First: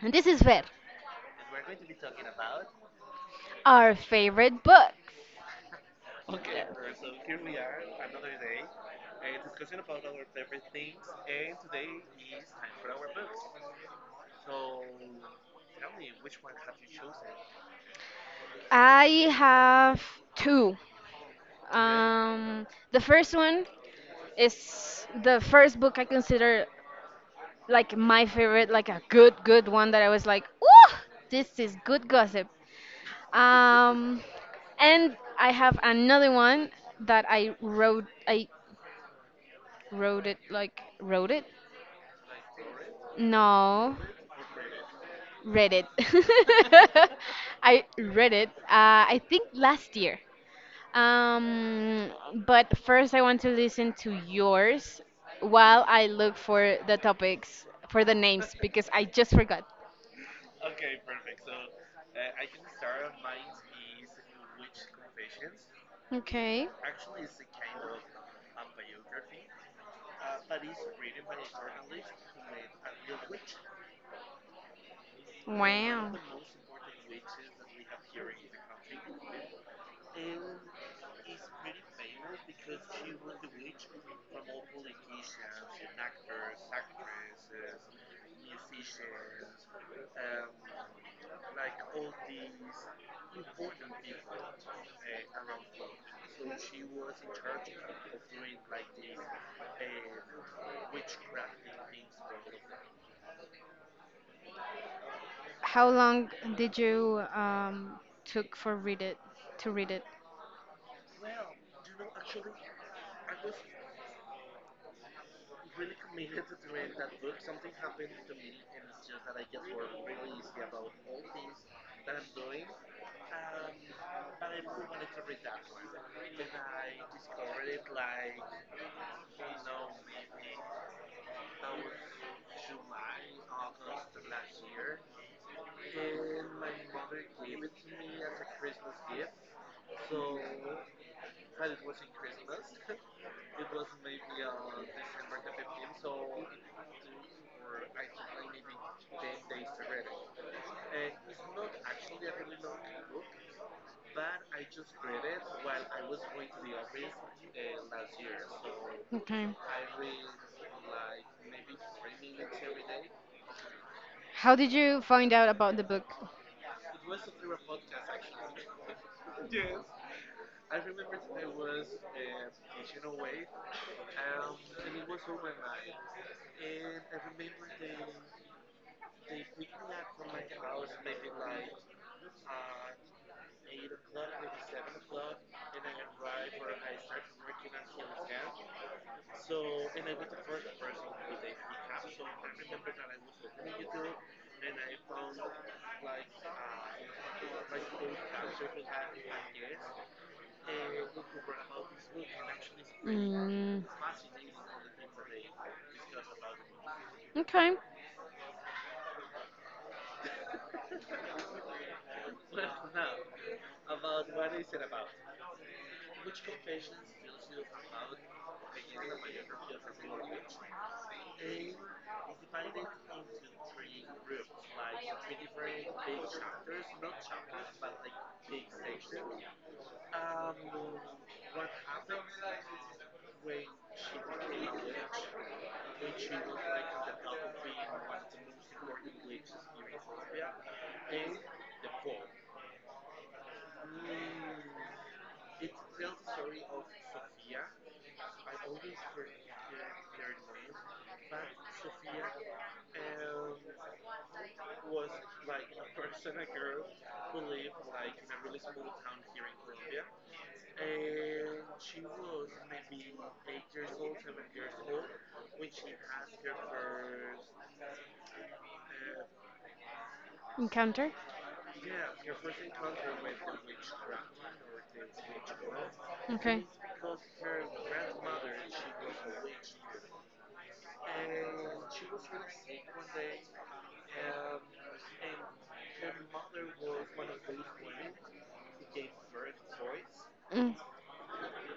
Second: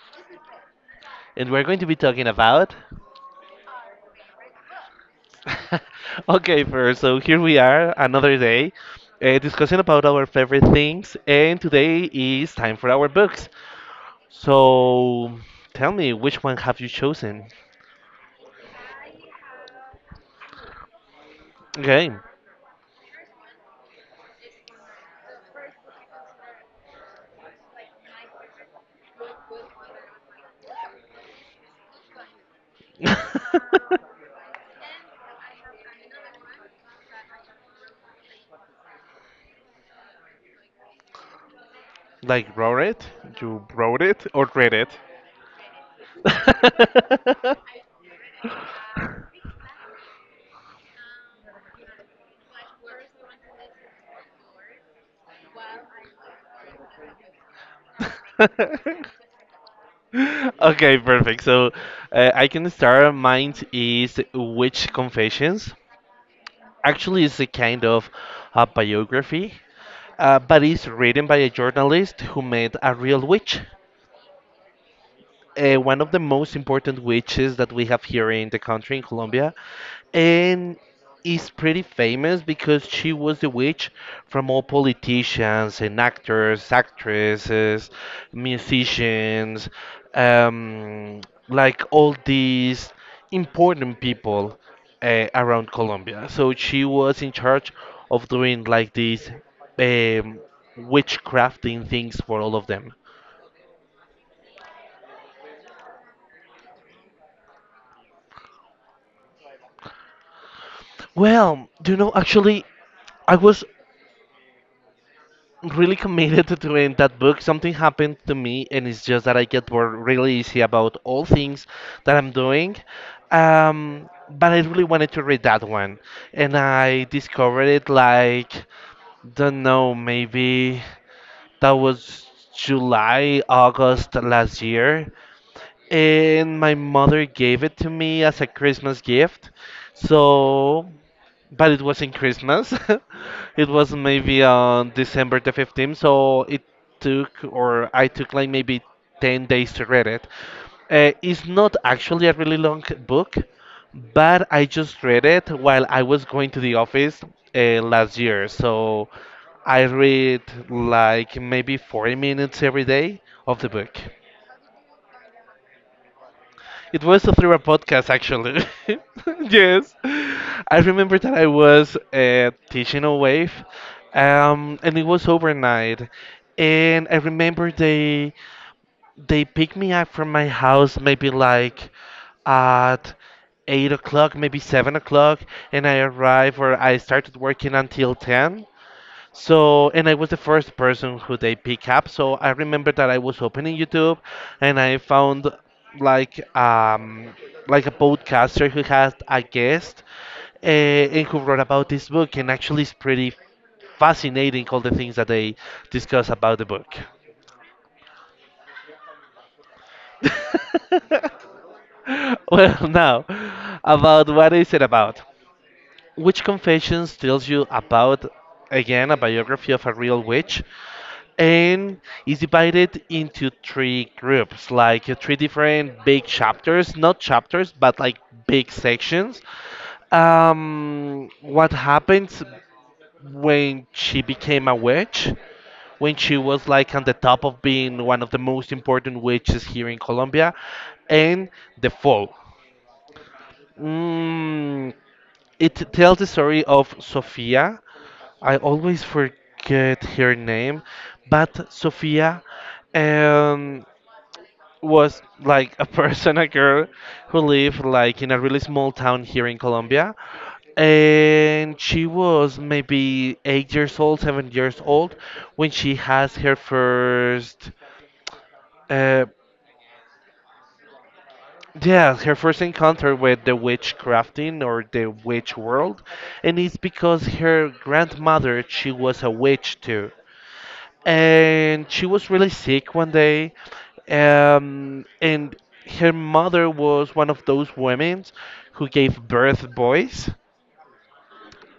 And this is where and we're going to be talking about. our favorite books. Okay, first, so here we are, another day, discussing about our favorite things, and today is time for our books. So, tell me, which one have you chosen? I have two. Okay. Okay. Um, the first one is the first book I consider like my favorite, like a good, good one that I was like, ooh, this is good gossip. Um, and I have another one that I wrote. I wrote it like wrote it. Like, wrote it? You No, wrote it or read it? read it. I read it. I think last year. Um, but first, I want to listen to yours while I look for the topics, for the names, because I just forgot. Okay, perfect. So I can start. Mine is Witch Confessions. Okay. Actually, it's a kind of a biography, but it's written by a journalist who met a real witch, one of Wow. the most important witches that we have here in the country in Colombia, and is pretty famous because she was the witch from all politicians and actors, actresses, musicians, um, like all these important people, around Colombia. So she was in charge of doing like these um, witchcrafting things for all of them. How long did you took for read it to read it? Well, actually, I was really committed to doing that book. Something happened to me, and it's just that I get bored really easy about all things that I'm doing. But I really wanted to read that one, and I discovered it like don't know, maybe that was July, August last year, and my mother gave it to me as a Christmas gift. So, but it was in Christmas. It was maybe on December the 15th, so it took, or I took like maybe 10 days to read it. It's not actually a really long book, but I just read it while I was going to the office, last year. So Okay. I read like maybe 40 minutes every day of the book. How did you find out about the book? It was through a podcast, actually. Yes. I remember that I was teaching a wave, and it was overnight. And I remember they picked me up from my house maybe like at 8 o'clock, maybe 7 o'clock, and I arrived or I started working until 10. So, and I was the first person who they pick up. So I remember that I was opening YouTube and I found like um like a podcaster who had a guest, and who wrote about this book, and actually it's pretty Mm, fascinating all the things that they discuss about the book. okay. Well, now, about what is it about? Which confessions tells you about, again, a biography of a real witch, and is divided into three groups, like three different big chapters, not chapters, but like big sections. What happens when she became a witch? When she was like on the top of being one of the most important witches here in Colombia, and the fall. Mm, it tells the story of Sofia. I always forget her name, but Sofia um, was like a person, a girl who lived like in a really small town here in Colombia. And she was maybe 8 years old, 7 years old when she has her first, uh, Encounter. yeah, her first encounter with the witchcrafting or the witch world. And Okay. it's because her grandmother, she was a witch too. And she was really sick one day, and her mother was one of those women who gave birth boys. Mm,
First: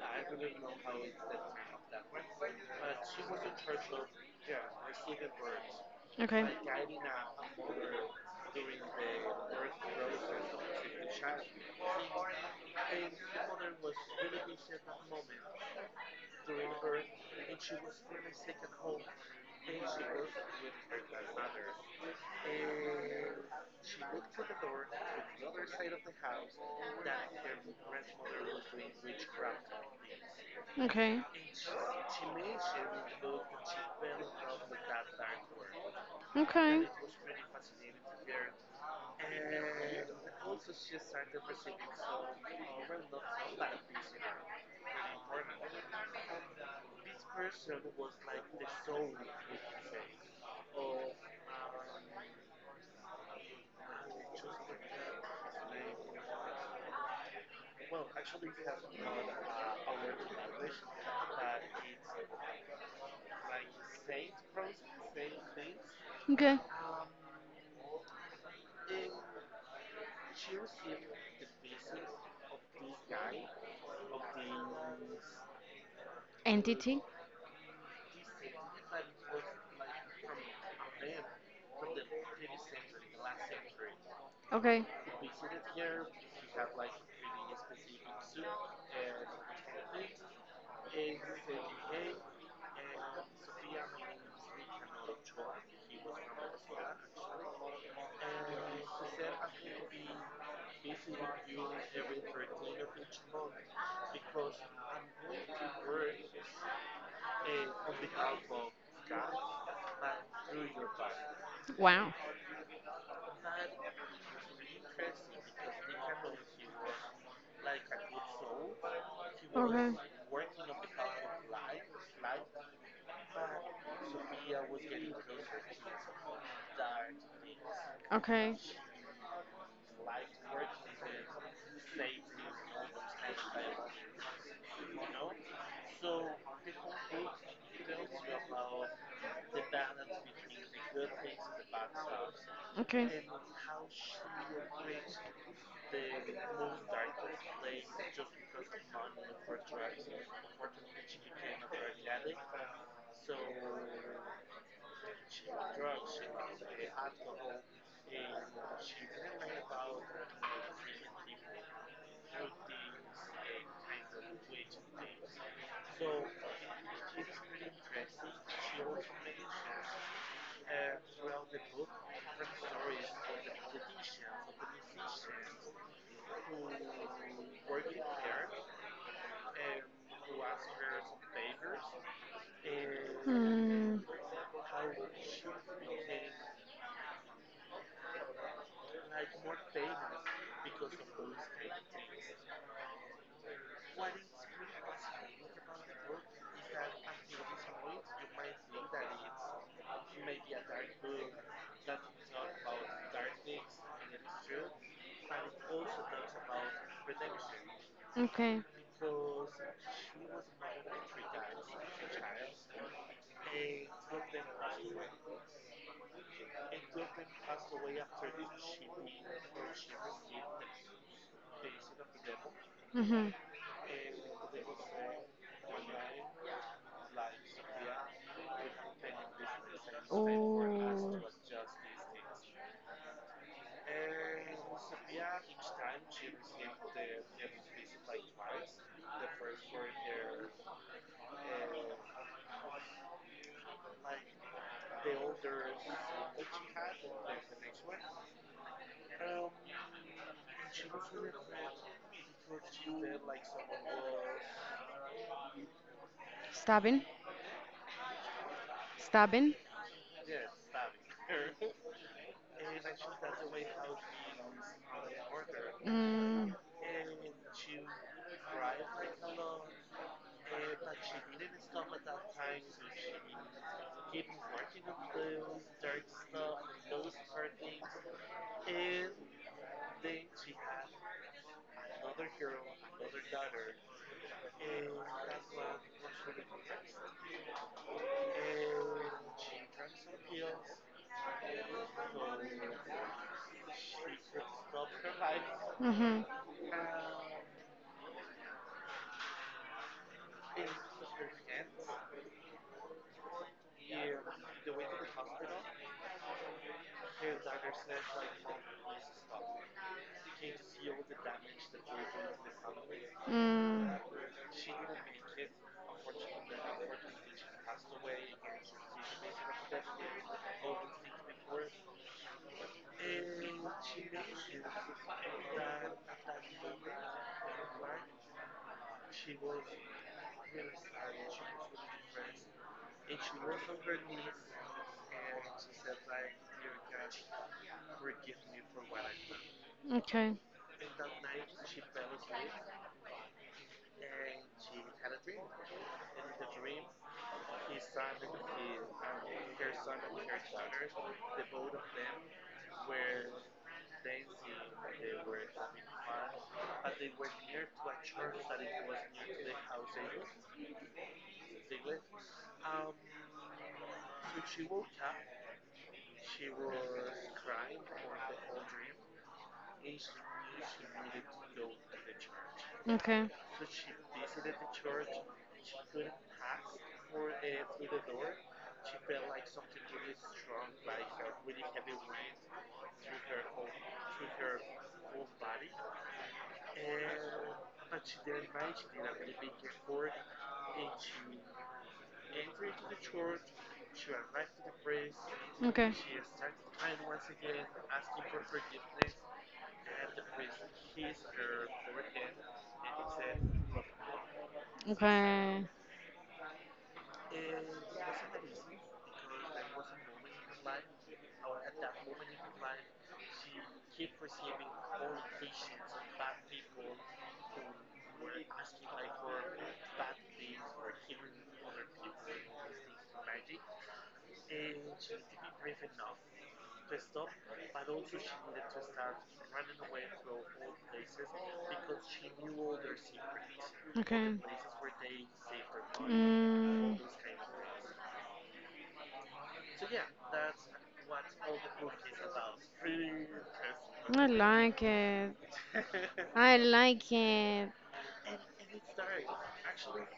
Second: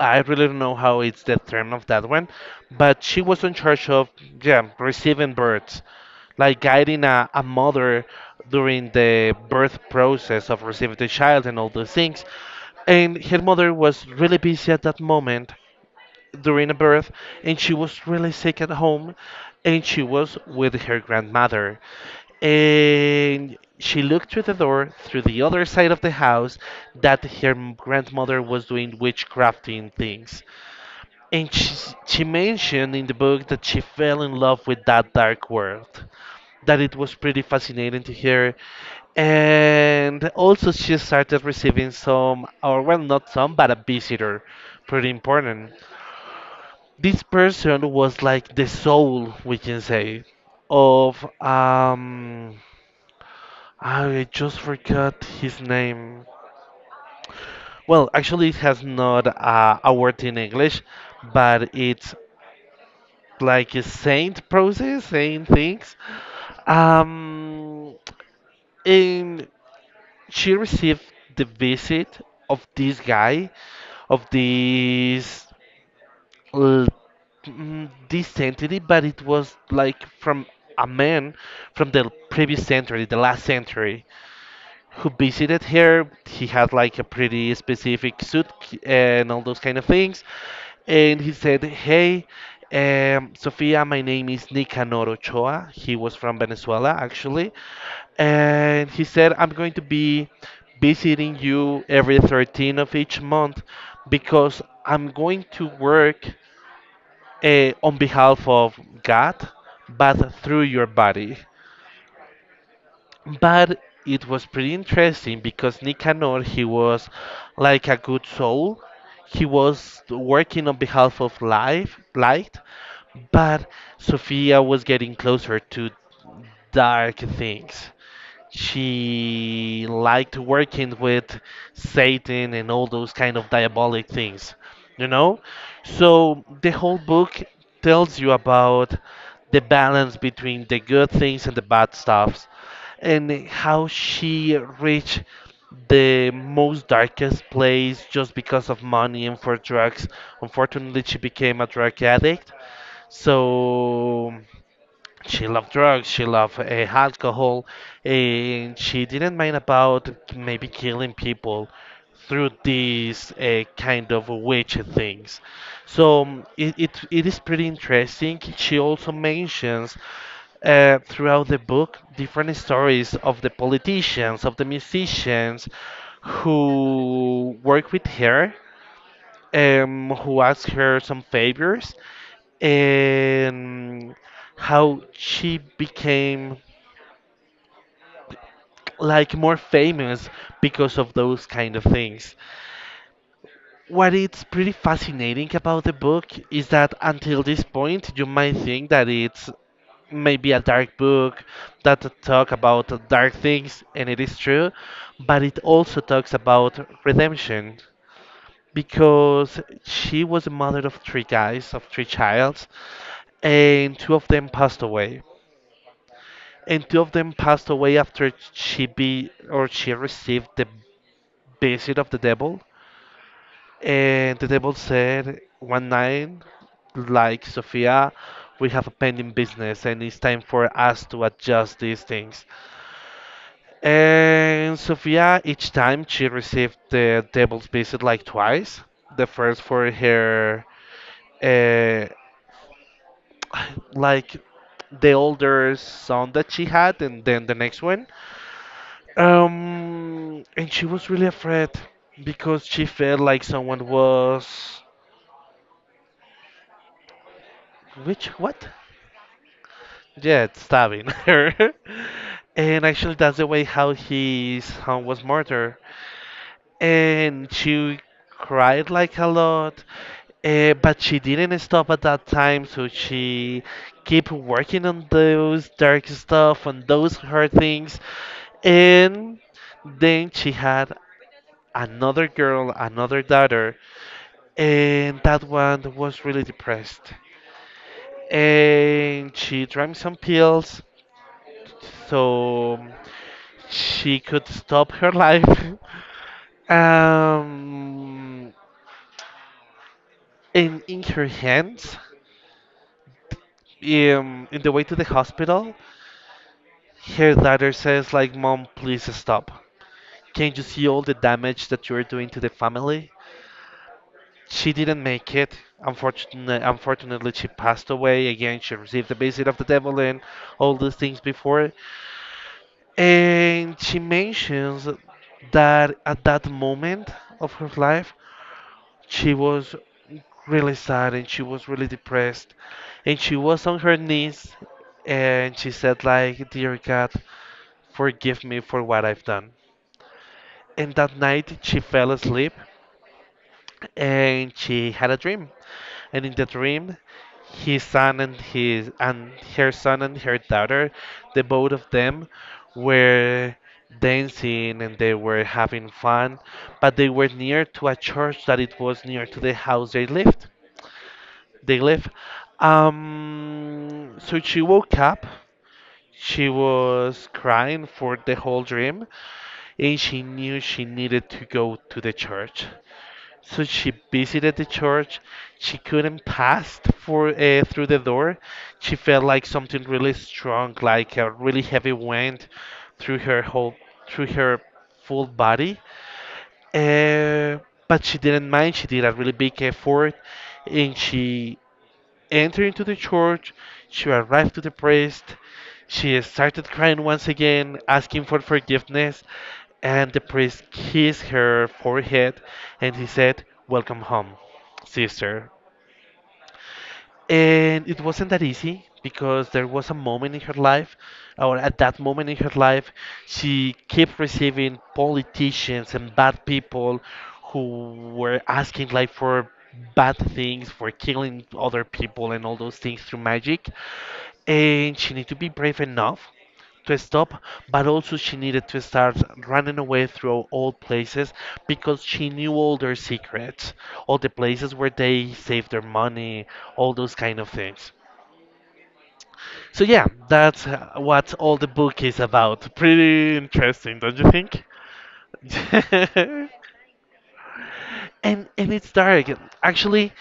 I really don't know how it's the term of that one, but she was in charge of, yeah, receiving births, like guiding a mother during the birth process of receiving the child and all those things. And her mother okay. was really busy at that moment during a birth, and she was really sick at home, and she was with her grandmother. And she looked through the door, through the other side of the house, that her grandmother was doing witchcrafting things. Okay. And she mentioned in the book that she fell in love with that dark world, that Okay. it was pretty fascinating to her. And also, she started receiving some, or well, not some, but a visitor, pretty important. This person was like the soul, we can say, of I just forgot his name. Well, actually, it has not a word in English, but it's like a saint process, saying things. Okay. Um, and she received the visit of this guy, of l- Entity. This century, but it was like from a man from the previous century, the last century, Okay. who visited here. He had like a pretty specific suit, and all those kind of things. And he said, Hey, Sofia, my name is Nicanor Ochoa. He was from Venezuela, actually. And he said, I'm going to be visiting you every 13th of each month because I'm going to work, on behalf of God, but through your body. Wow. But it was pretty interesting because Nicanor, he was like a good soul. He Okay. was working on behalf of life, light, but Sophia was getting closer to dark things. Okay. She liked working with Satan and all those kind of diabolic things, you know? So the whole book tells you about the balance between the good things and the bad stuffs, Okay. and how she reached the most darkest place just because of money and for drugs. Unfortunately, she became a drug addict. So she loved drugs, she loved, alcohol, and she didn't mind about maybe killing people through these, kind of witch things. So, it is pretty interesting. She also mentions, throughout the book, different stories of the politicians, of the musicians who work with her, who asked her some favors, Mm. and how she became like more famous because of those kind of things. What it's pretty fascinating about the book is that until this point you might think that it's maybe a dark book that talk about dark things and it is true, but it also talks about redemption Okay. because she was the mother of three guys, of three childs, and two of them passed away. And two of them passed away after she be or she received the visit of the devil. Hmm. And the devil said one night, like, Sophia, we have a pending business and it's time for us Oh. to adjust these things. And Sophia, each time she received the devil's visit like twice. The first for her, uh, like the older son that she had, and then the next one. And she was really afraid because she felt like someone was. Stabbing? Which what? Stabbing? Yeah, stabbing her. And actually, that's the way how his son was murdered. Mm. And she cried like a lot, but she didn't stop at that time, so she kept working on those dark stuff, on those hard things, and then she had another girl, another daughter, and that one was really depressed. And she drank some pills so she could stop her life. Mm-hmm. um, and in her hands, in the way to the hospital, her daughter says, like, Mom, please stop. Can't you see all the damage that you're doing to the family? Mm. She didn't make it. Unfortunately, unfortunately, she passed away. Again, she received the visit of the devil and all these things before. And she mentions that at that moment of her life, she was really sad and she was really depressed. And she was on her knees and she said like, "Dear God, forgive me for what I've done." Okay. And that night she fell asleep and she had a dream. And in the dream, his son and his and her son and her daughter, the both of them were dancing and they were having fun, but they were near to a church that it was near to the house they lived, they live. So she woke up, she was crying for the whole dream, and she knew she needed to go to the church. Okay. So she visited the church. She couldn't pass for, through the door. She felt like something really strong, like a really heavy wind through her whole through her full body. Uh, but she didn't mind. She did a really big effort, and she entering into the church, she arrived to the priest. She started crying once again, asking for forgiveness, and the priest kissed her forehead and he said, Welcome home, sister. Okay. And it wasn't that easy because there was a moment in her life, or at that moment in her life, she kept receiving politicians and bad people who were asking like for bad things, for killing other people and all those things through magic, and she needed to be brave enough to stop, but also Okay. she needed to start running away through all places because she knew all their secrets, all the Okay. places where they saved their money, all Mm, those kind of things. So yeah, that's what all the book is about. Pretty interesting, don't you I think? like it. I like it. And it's dark. Actually,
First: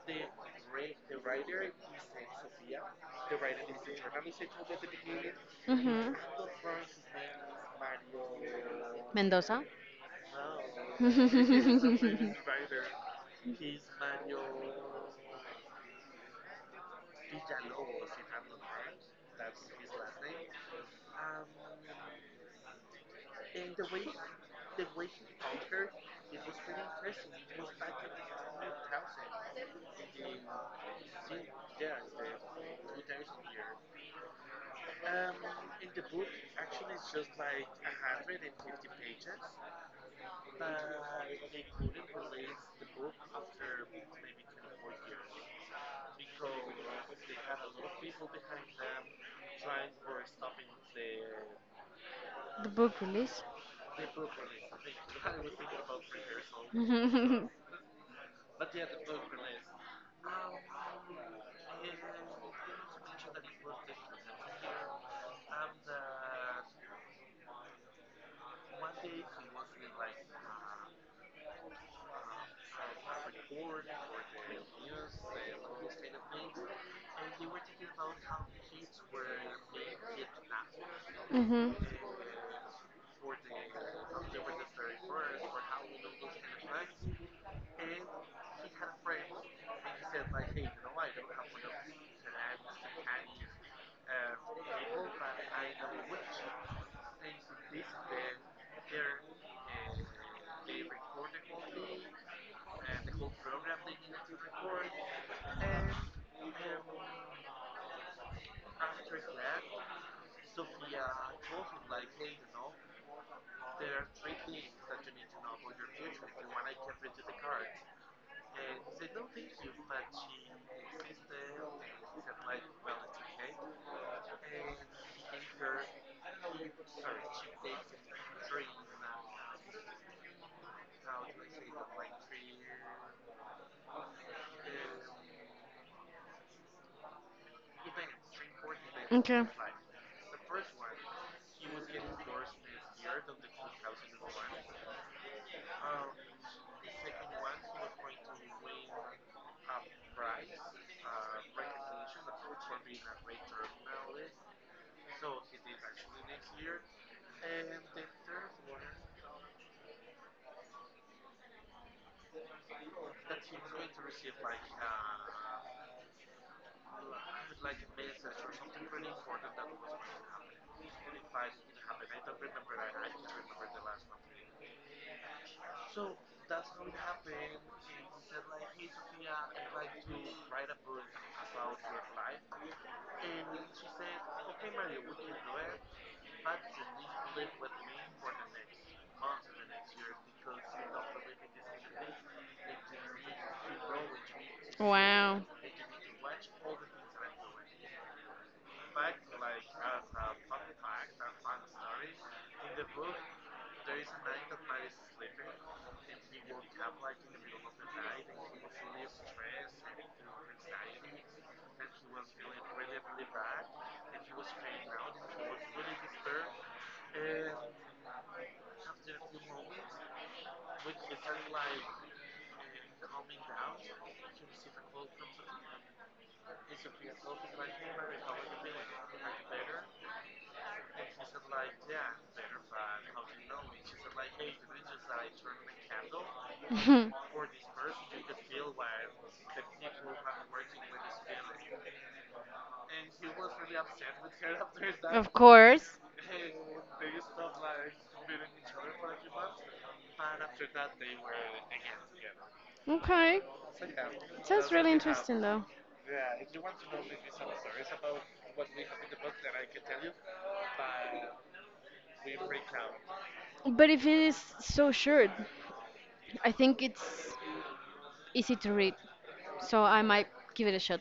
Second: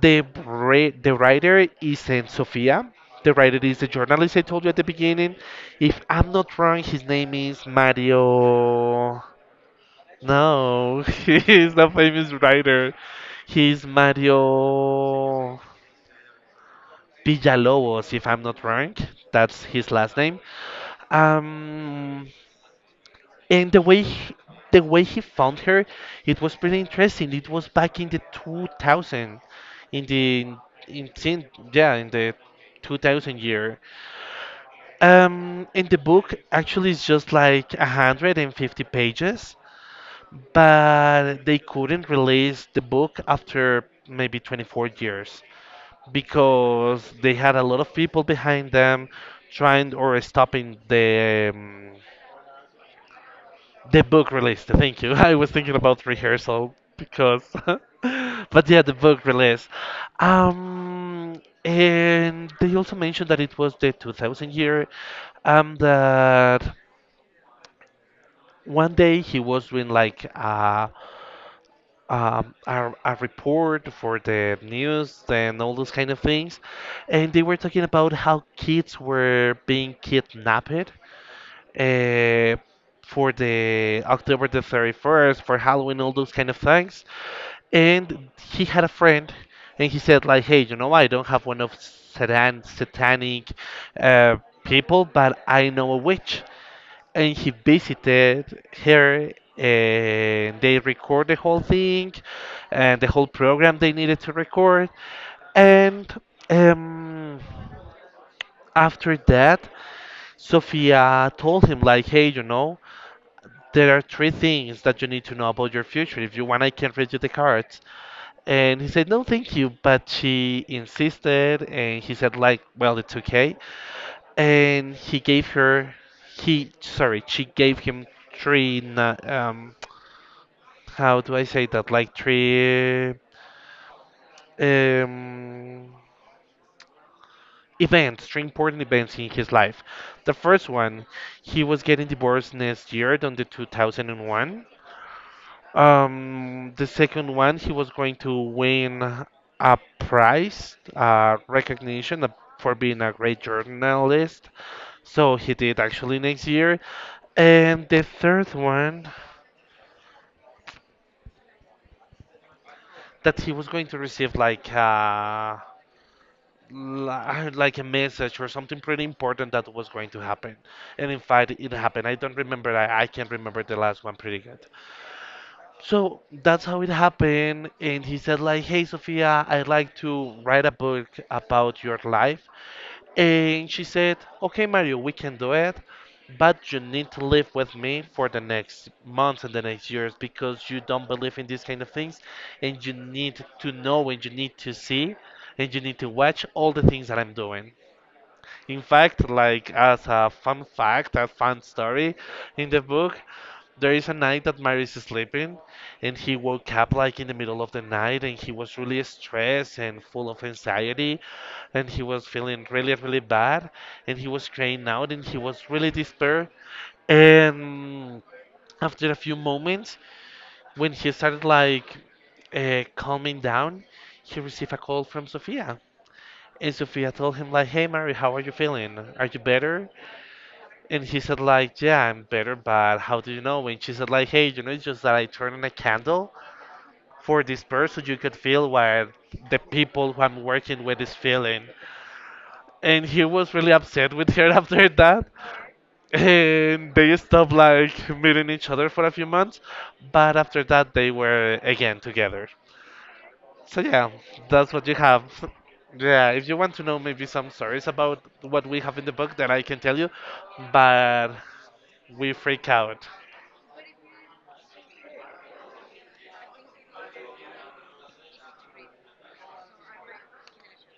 the the writer is in Sofia. The writer is the journalist I told you at the beginning. If Hmm. I'm not wrong, his name is Mario. Mendoza. No, he's a famous The writer. He's Mario Villalobos, if I'm not wrong. That's his last name. Um, and the way he found her, it was pretty interesting. It was back in the 2000, in the in yeah, in the 2000 year. And the book actually is just like 150 pages, but they couldn't release the book after maybe 24 years because they had a lot of people behind them trying or stopping the book release. The book release. Thank you. I was thinking about rehearsal because, but yeah, the book release. And they also mentioned that it was the 2000 year, that one day he was doing like a report for the news and all those kind of things, and they were talking about how kids were being kidnapped, Mm-hmm. uh, for the October the 31st, for Halloween, all those kind of things. And he had a friend, and he said like, "Hey, you know, I don't have one of satanic uh, people, but I know a witch." And he visited her, and they record the whole thing, and the whole program they needed to record. And um, After that, Sophia told him like, "Hey, you know, there are three things that you need to know about your future. If you want, I can read you the cards." And he said, "No, thank you." But she insisted, and he said, like, "Well, it's okay." And he gave her, he, sorry, she gave him three, how do I say that? Like three um, events, three important events in Okay. his life. The first one, he was getting divorced next year on the 2001. The second one, he was going to win a prize, recognition, for being a great journalist. So he did actually next year. And the third one, that he was going to receive like like a message or something pretty important that was going to happen. And in fact, it happened. I don't remember. I can remember the last one pretty good. So that's how it happened. And he said, like, "Hey, Sophia, I'd like to write a book about your life." And she said, "Okay, Mario, we can do it. But you need to live with me for the next months and the next years because you don't believe in these kind of things. And you need to know and you need to see Wow. and you need to watch all the things that I'm doing." In fact, like as a fun fact, a fun story, in the book, there is a night that Marius is sleeping, and he woke up like in the middle of the night, and he was really stressed and full of anxiety, and he was feeling really, really bad, and he was crying out, and he was really despair. And after a few moments, when he started like calming down, he received a call from Sophia. And Sophia told him like, "Hey, Mary, how are you feeling? Are you better?" And he said like, "Yeah, I'm better, but how do you know?" And she said like, "Hey, you know, it's just that I turned on a candle for this person. You could feel what the people who I'm working with is feeling." And he was really upset with her after that. Of course. And they stopped like meeting each other for a few months. But after that, they were again together. Okay. So yeah, Sounds that's what really you have. interesting though. Yeah, if you want to know maybe some stories about what we have in the book, then I can tell you. But we freak out. But if it is so short, I think it's easy to read. So I might give it a shot.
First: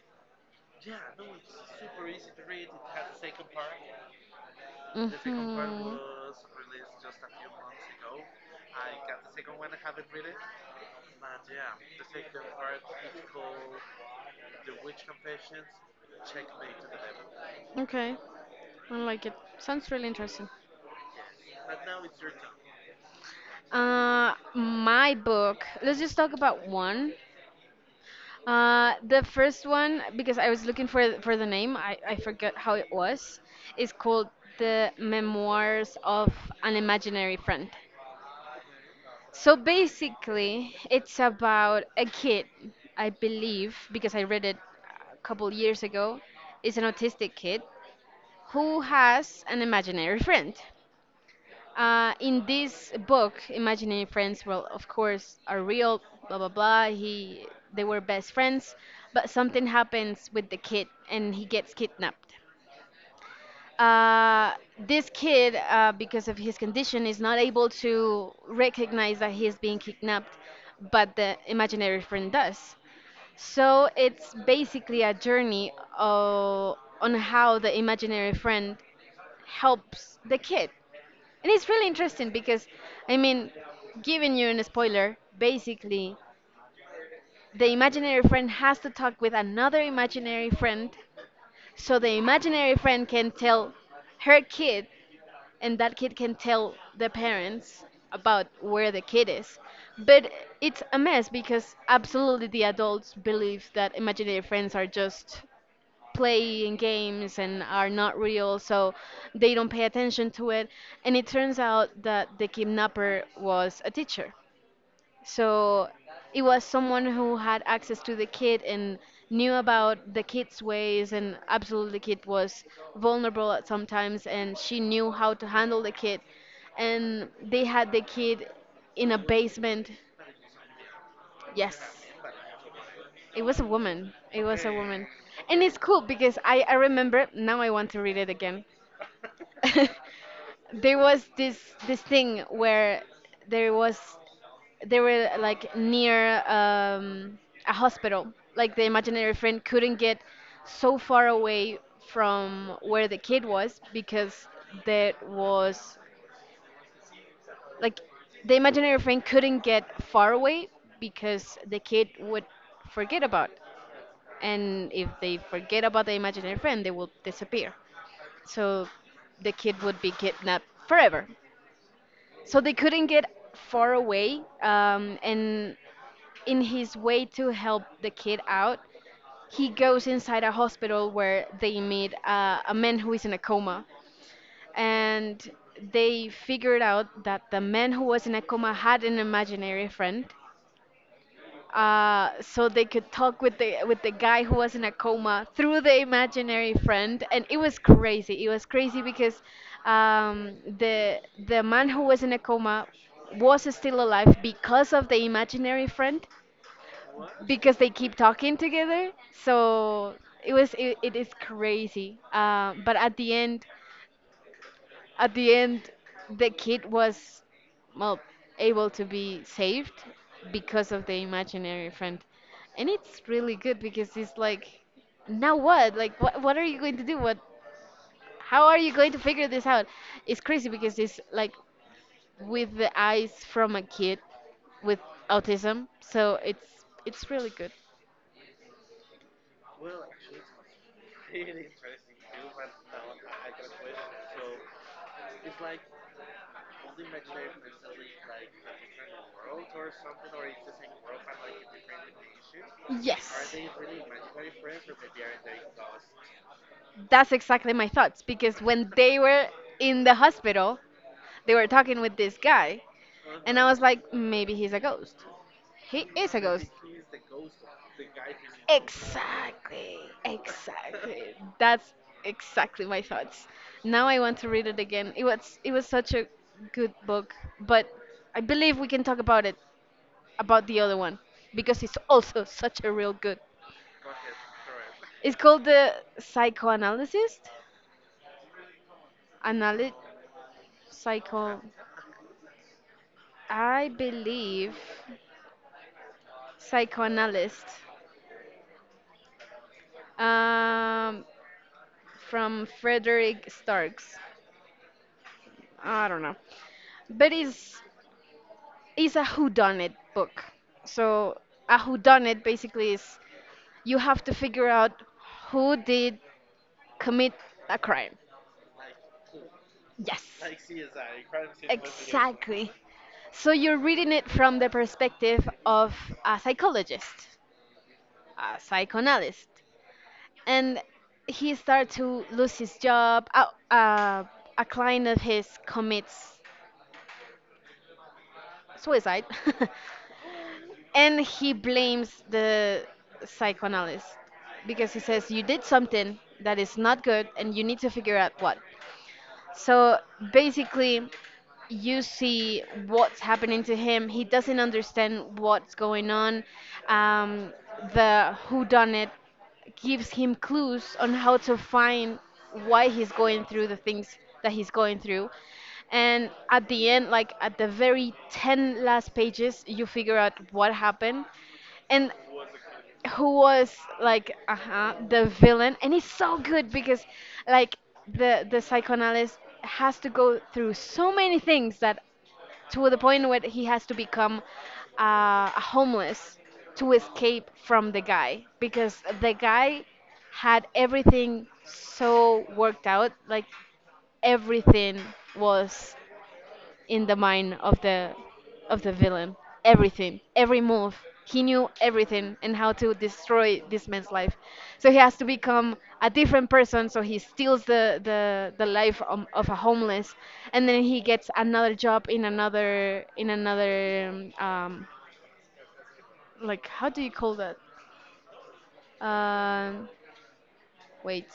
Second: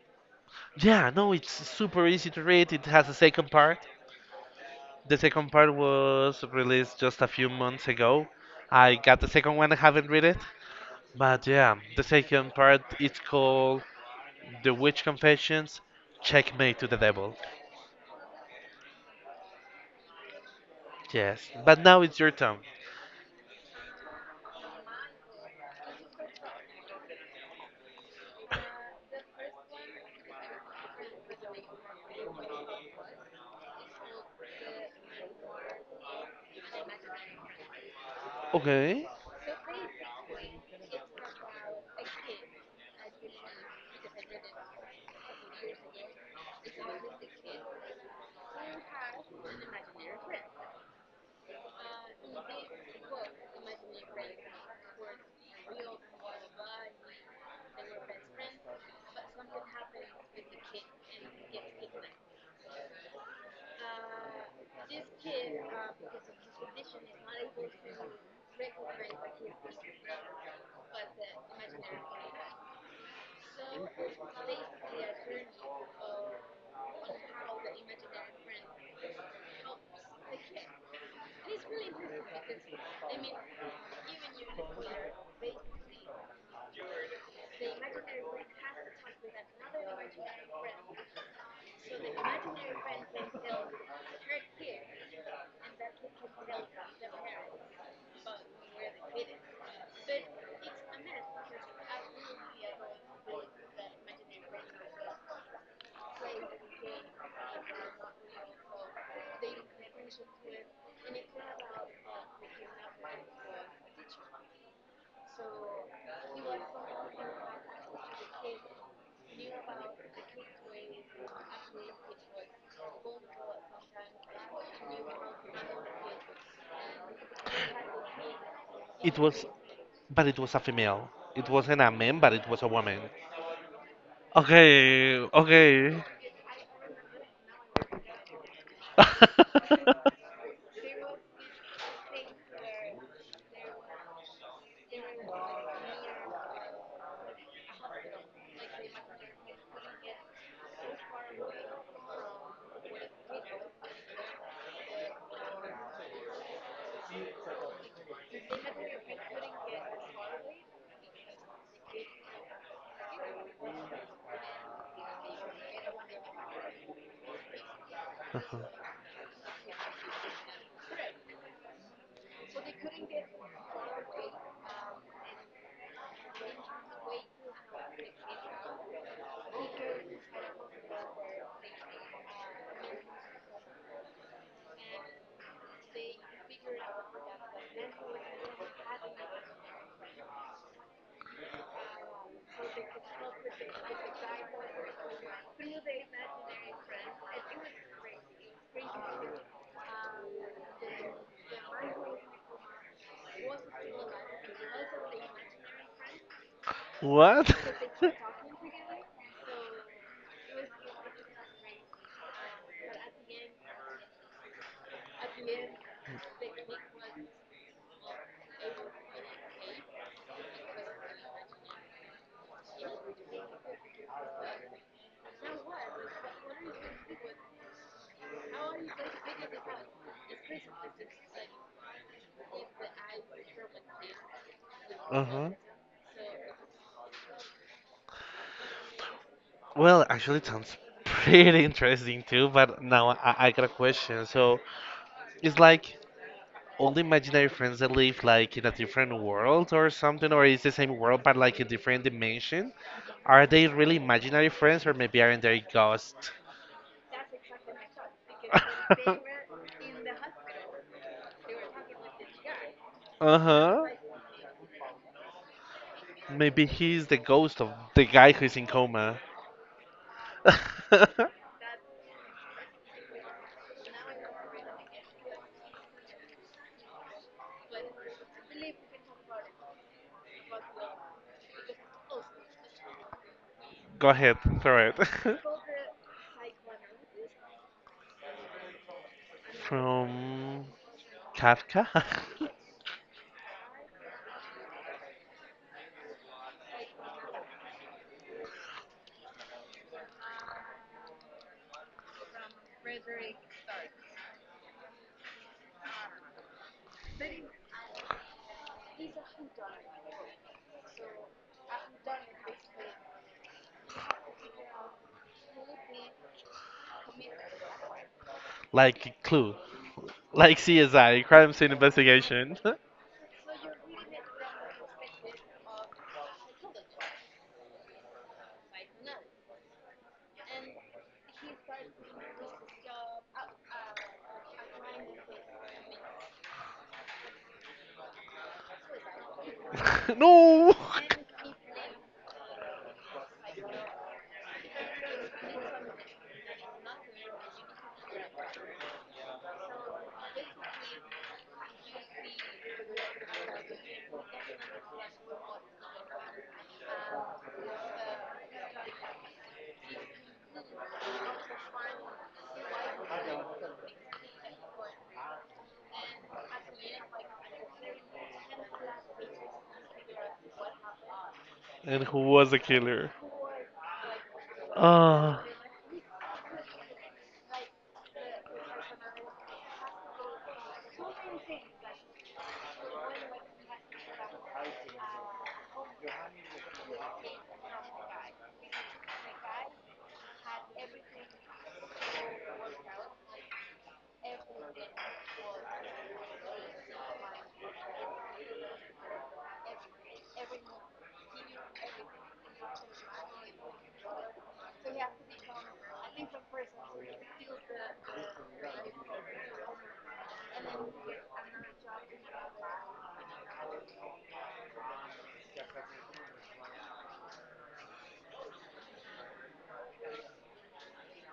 Yeah, no, it's super easy to read. It has a second part. The second part Mhm. was released just a few months ago. I got the second one, I haven't read it. But yeah, the second part it's called The Witch Confessions Checkmate to the Devil. Okay. I like it. Sounds really interesting. Yes, but now it's your turn. My book. Let's just talk about one. The first one because I was looking for the name. I forgot how it was. Is called The Memoirs of an Imaginary Friend. Okay. So basically, it's about a kid, I believe, because I read it a couple years ago. It's an autistic kid who has an imaginary friend. In this book, Imaginary Friends, well, of course, are real, blah blah blah. They were best friends, but something happens with the kid, and he gets kidnapped. Uh, this kid, because of his condition, is not able to recognize that he is being kidnapped, but the imaginary friend does. So it's basically a journey on how the imaginary friend helps the kid. And it's really interesting because, I mean, giving you a spoiler, basically, the imaginary friend has to talk with another imaginary friend, so the imaginary friend can tell her kid, and that kid can tell the parents about where the kid is. But it's a mess because absolutely the adults believe that imaginary friends are just playing games and are not real, so they don't pay attention to it. And it turns out that the kidnapper was a teacher. So it was someone who had access to the kid and knew about the kid's ways, and absolutely the kid was vulnerable at sometimes, and she knew how to handle the kid. And they had the kid in It a was, basement. but it was a female. It Yes. wasn't a man, but it was a woman. It was a woman. It was a woman. Okay, And it's okay. cool because I remember now I want to read it again. There was this thing where there was they were like near a hospital. Like the imaginary friend couldn't get so far away from where the kid was because that was like the imaginary friend couldn't get far away because the kid would forget about. And if they forget about the imaginary friend, they will disappear. So the kid would be kidnapped forever. So they couldn't get far away, and in his way to help the kid out, he goes inside a hospital where they meet a man who is in a coma, and they figured out that the man who was in a coma had an imaginary friend so they could talk with the guy who was in a coma through the imaginary friend, and it was crazy. It was crazy because um, the the man who was in a coma was still alive because of the imaginary friend, What? because they keep talking together. So it is crazy. But at the end, the kid was well able to be saved because of the imaginary friend, and it's really good because it's like, now what? Like, what are you going to do? What? How are you going to figure this out? It's crazy because it's like with the eyes from a kid with uh huh. autism, so it's really good. Well, actually, it sounds pretty interesting too, but now I got a question. So, it's like all the imaginary friends that live like in a different world or something, or is the same world but like a different dimension? Yes. Are they really imaginary friends, or maybe aren't they ghosts? That's exactly my thoughts because when they were in the hospital, they were talking with this guy, and I was Uh-huh. like, maybe he's a ghost. He is a Maybe ghost. he's the ghost of the guy who's in coma. Exactly, exactly. That's exactly my thoughts. Now I want to read it again. It was such a good book, but I believe we can talk about it about the other one because it's also such a real good. Go ahead, throw it. It's called The Psychoanalyst. Analy From psycho. Kafka? I believe psychoanalyst. um, from Frederick Starks. I don't know, but it's a whodunit book. So a whodunit basically is you have to figure out who did commit a crime. Like Clue. Yes. Like CSI, Crime Scene Investigation. Exactly. So you're reading it from the perspective of a psychologist, a psychoanalyst, and he starts to lose his job. A, a client of his commits suicide. No! And he blames the psychoanalyst because he says you did something that is not good and you need to figure out what. So basically you see what's happening to him. He doesn't understand what's going on. um, the who done it gives him clues on how to find why he's going through the things that he's going through. And at the end, like at the very 10 last pages, you figure out what happened And and who was the killer? who was like uh-huh, the Uh, villain. And it's so good because like the psychoanalyst has to go through so many things that to the point where he has to become a homeless to escape from the guy because the guy had everything so worked out like everything was in the mind of the villain. Everything, every move. He knew everything and how to destroy this man's life. So he has to become a different person. So he steals the life of a homeless, and then he gets another job in another like how do you call that? Um Wait.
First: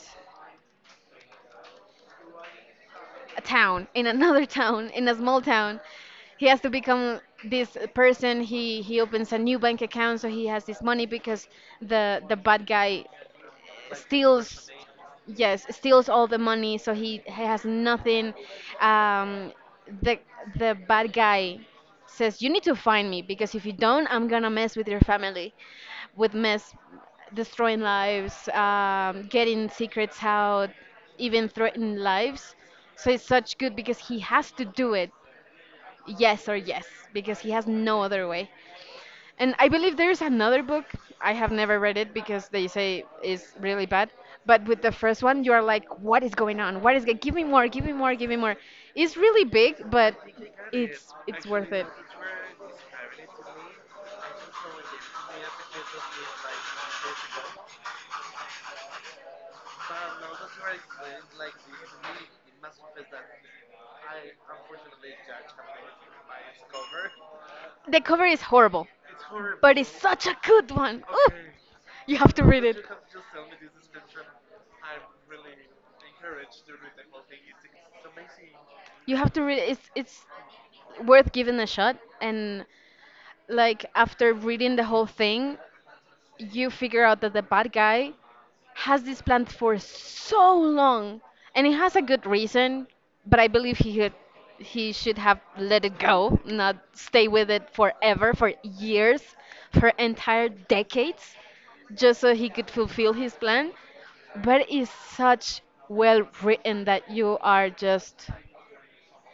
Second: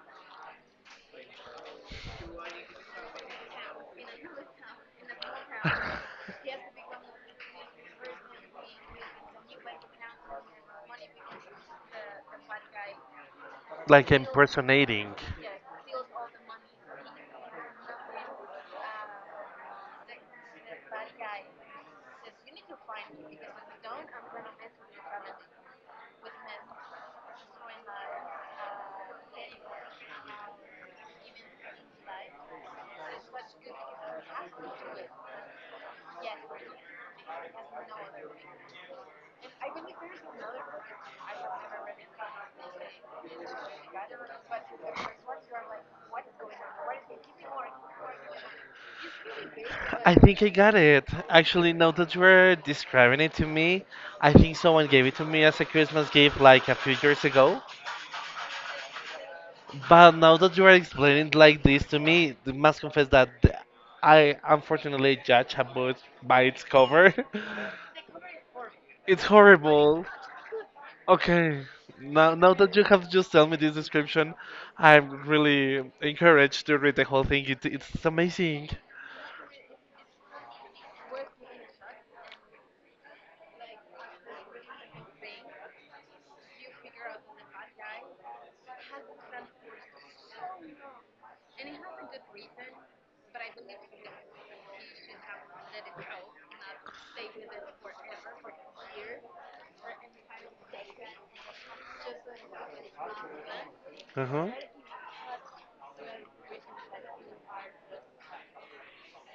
A town, in another town, in a small town. He has to become this person. He opens a new bank account so he has this money because the bad guy like steals impersonating. yes steals all the money so he has nothing. um the the bad guy says you need to find me because if you don't I'm gonna mess with your family with mess, destroying lives, getting secrets out, even threatening lives. So it's such good because he has to do it, yes or yes, because he has no other way. And I believe there's another book. I have never read it because they say is really bad. But with the first one, you are like, what is going on? What is? Give me more. Give me more. Give me more. It's really big, but I think I got it. it's Actually, worth it. now that you were describing it to me, I think someone gave it to me as a Christmas gift like a few years ago. But now that you are explaining like this to me, I must confess that I unfortunately judge a book by its cover. The cover is horrible, It's but it's horrible. such a good one. Ooh, Okay, you have to now read that it. you have just told me this description, I'm really encouraged to read the whole thing. It's amazing. You have to read it. It's worth giving a shot. And like after reading the whole thing, you figure out that the bad guy has this plan for so long and it has a good reason, but I believe he should have let it go, not stay with it forever, for years, for entire decades, just so he could fulfill his plan. Uh-huh. But it's such well written that you are just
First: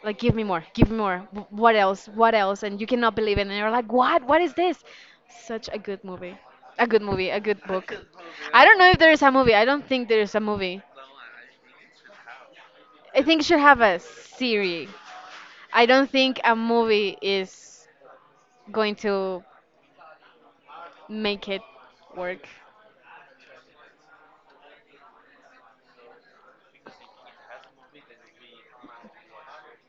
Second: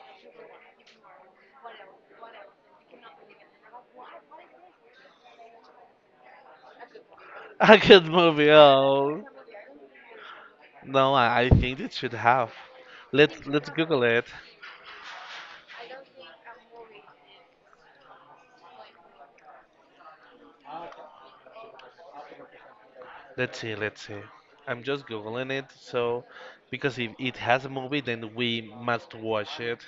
like give me more what else and you cannot believe it and you're like what is this such a good movie a good movie a good A book. good movie. I don't know if there is Oh. a movie. I don't think there is a movie. No, I think it should have. I think it should Let's have a Google it. series. I don't think a movie is going to make it work. Let's see. I'm just Googling it, so because if it has a movie, then we must watch it.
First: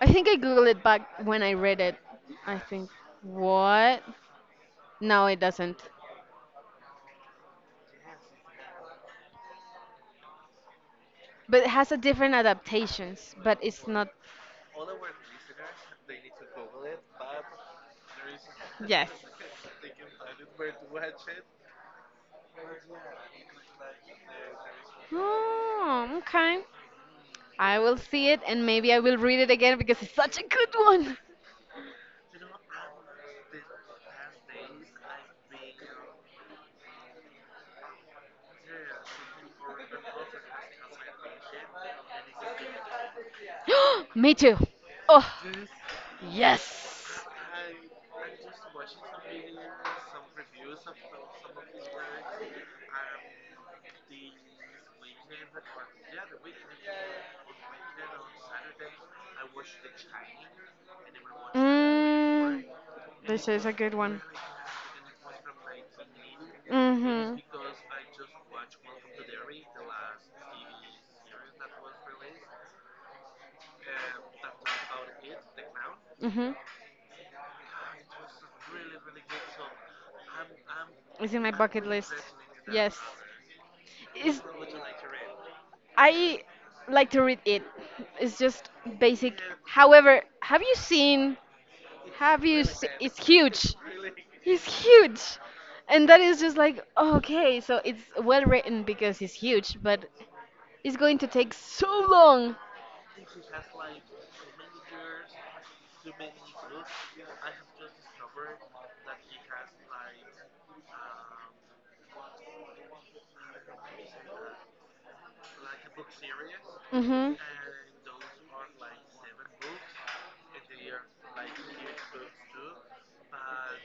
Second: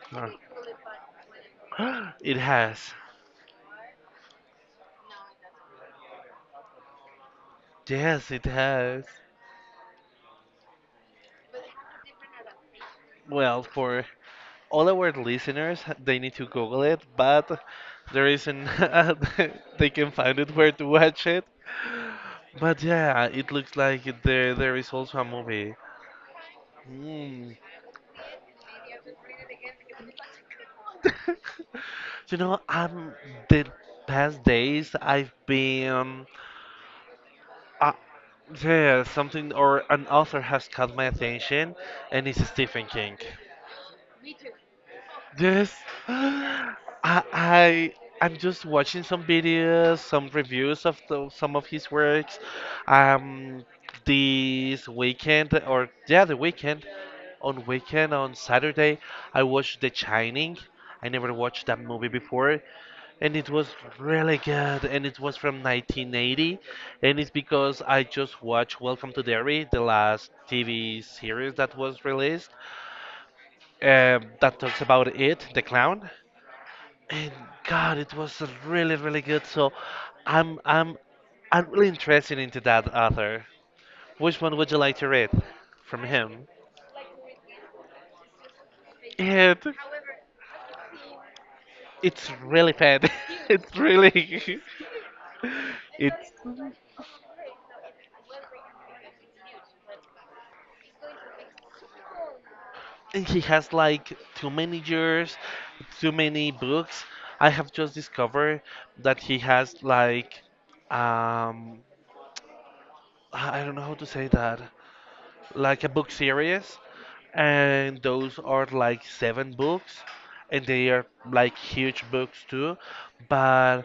I think Uh, I googled it back when I read it. it I think. has. What? No, it doesn't. Yes, it has. But it has a different adaptations. But Well, it's for not. all our listeners, they need to Google it, but there isn't Yes. they can find it where to watch it. But yeah, it looks like there is also a movie. Hmm, okay. Hmm. I will see it and maybe I will read it again because it's such a good one. You know, I'm the past days I've been uh, yeah, something or an author has caught my attention, and it's Stephen King. Me too. Oh, Yes. I, yes. I I'm just watching some videos, some reviews of the, some of his works. Um, this weekend or yeah, the weekend on weekend on Saturday, I watched The Shining. I never watched that movie before, Mm. and This it is was a good one. really good. And it was from 1980, and it's Hmm. because I just watched Welcome to Derry, the last TV series that was released, that talks about it, the clown. Hmm. And God, it was really, really good. So I'm I'm It's in my I'm really bucket list. interested into that Yes. author. Which It's, one would you like to read from I him? like to read it. It's just basic. Yeah, However, have you seen? it's Have you? really bad. It's It's huge. really It's huge, and it. that is just like okay. So it's well written because it's huge, but it's going to take so long. And he has like too many years, too many books. I have just discovered that he has like um I don't know how to say that, like a book series, Mhm. and those are like 7 books, and they are like huge books too. But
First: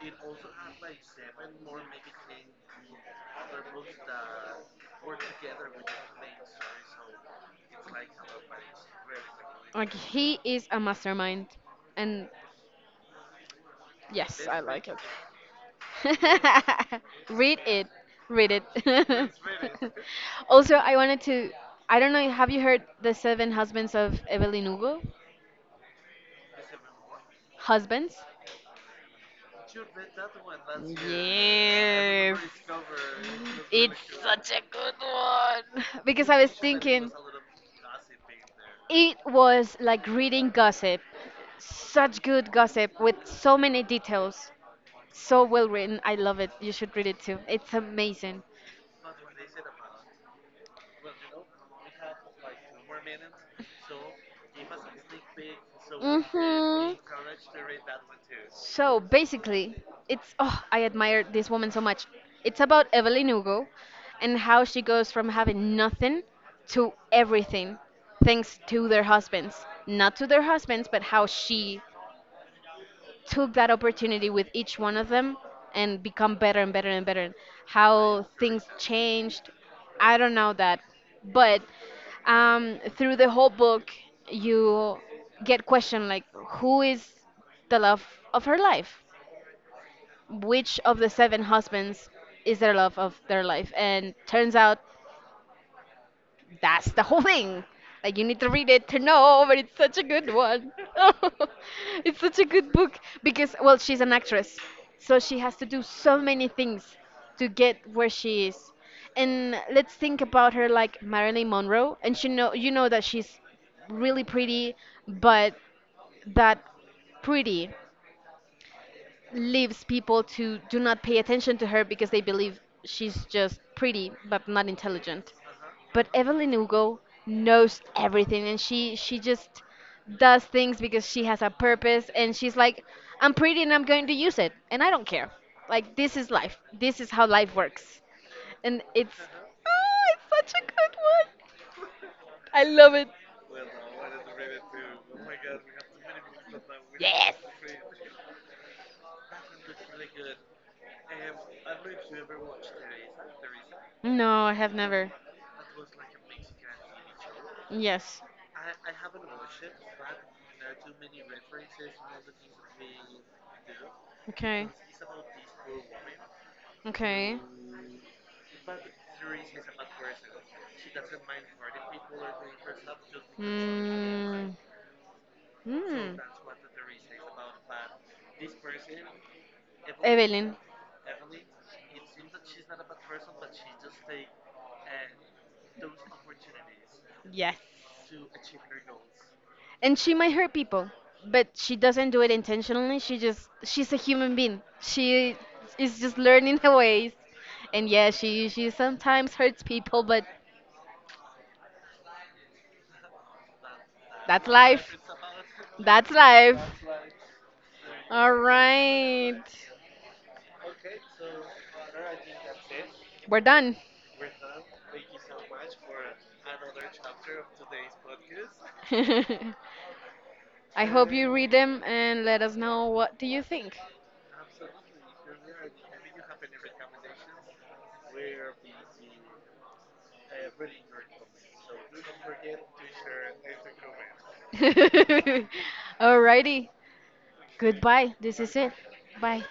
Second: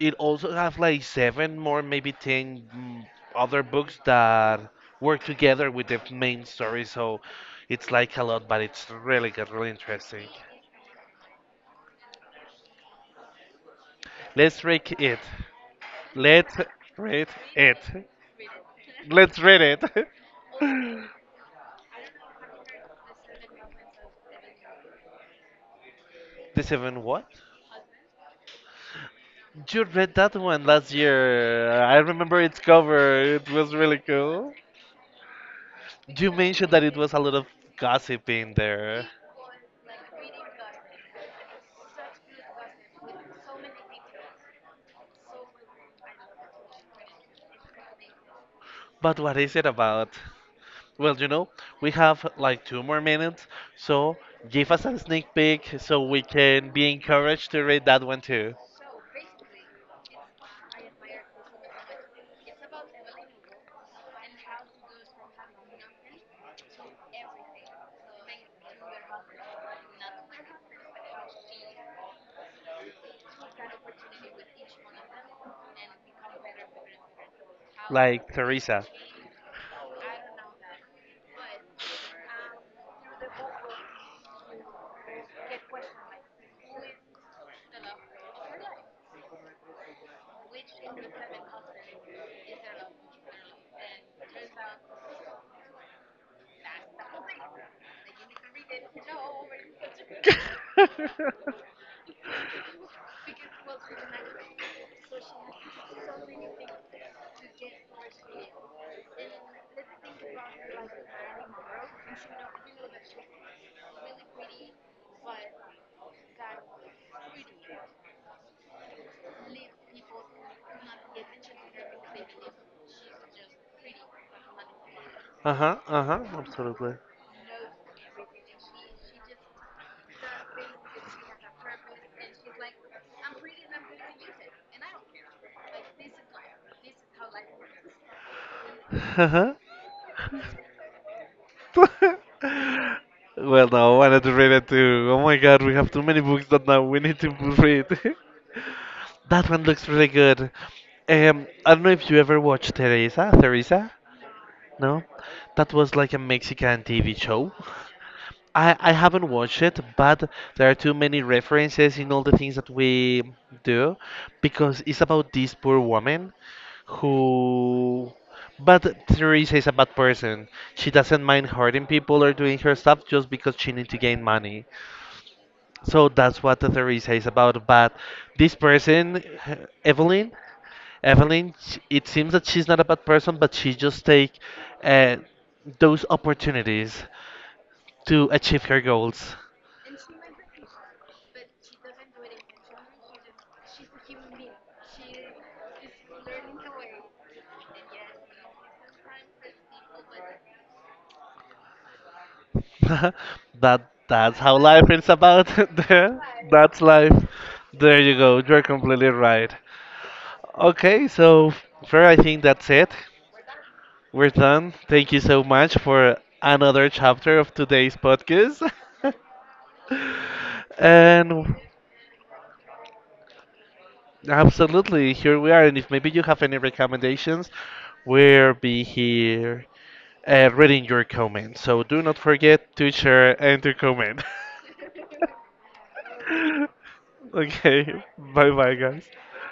it also has like 7 more, maybe 10 other books that work together with the main story. So it's like a lot, but it's really good, really Like interesting. he is a mastermind, and yes, I Let's like read it. it. Let's read Read it. it, read it. Let's read it. Also, I wanted to. I don't know, have you heard The Seven Husbands of Evelyn Hugo? The seven what? Husbands. You read that one last year. I remember Yes. its cover. It was really It's such cool. a good one. Because You I was mentioned that it was thinking, a lot of gossip in there. it was like reading gossip. Such good gossip with so many details. So well written. I love it. You should read it too. It's amazing. But what is it about? Well, you know, we have like 2 more minutes, so give us a sneak peek so we can be Mhm. encouraged to read that one too. So basically, it's oh, I admire this woman so much. It's about Evelyn Hugo and how she goes from having nothing to everything thanks to their husbands. Not to their husbands, but how she took that opportunity with each one of them and become better and better and better. How Like things Teresa. changed, I don't know that, but through the whole book, you get questioned like, who is the love of her life? Which of the seven husbands is their love of their life? And turns out that's the whole thing. Like you need to read it to know, but it's such a good one. It's such a good book because well, she's an actress, so she has to do so many things to get where she is. And let's think about her like Marilyn Monroe, and she know you know that she's really pretty, but that pretty leaves people to do not pay attention to her because they believe she's just pretty but not intelligent. Uh-huh, But uh-huh, Evelyn absolutely. Hugo knows everything and she just does things because she has a purpose and she's like I'm pretty and I'm going to use it and I don't care. Like this is life. This is how life works. And it's Uh-huh. ah, it's such a good one. I love it. Well, no, I wanted to read it too. Oh my god, we have too many books that now we need to Yes. read. That one looks really good. I don't know if you ever watched Teresa. Teresa? No, I have No? never. That was like a Mexican TV show. Yes. I haven't watched it, but there are too many references in all the things that we do Okay. because it's about this poor woman Okay. who, but Teresa is a bad person. She doesn't mind hurting people or doing her stuff just because she needs to gain Mm, money. So hmm. that's what the Teresa is about. But this person, Evelyn, Evelyn, Evelyn, it seems that she's not a bad person, but she just take uh, those opportunities yes. to achieve her goals. And she might hurt people, but she doesn't do it intentionally. She's a human being. She is just learning her ways. And yeah, she sometimes hurts people, but That that's that's how life life. is about. That's There, life. that's life. There you All go. You're completely right. right. Okay, so Fer, I think that's it. We're done. We're done. Thank you so much for another chapter of today's podcast. I hope you And read them and let us know what do you think. absolutely, here we are. And if maybe you have any recommendations, we'll be here reading your comments. So do not forget to share and to comment. Alrighty. Okay, Goodbye. This bye is it. bye, guys. Bye.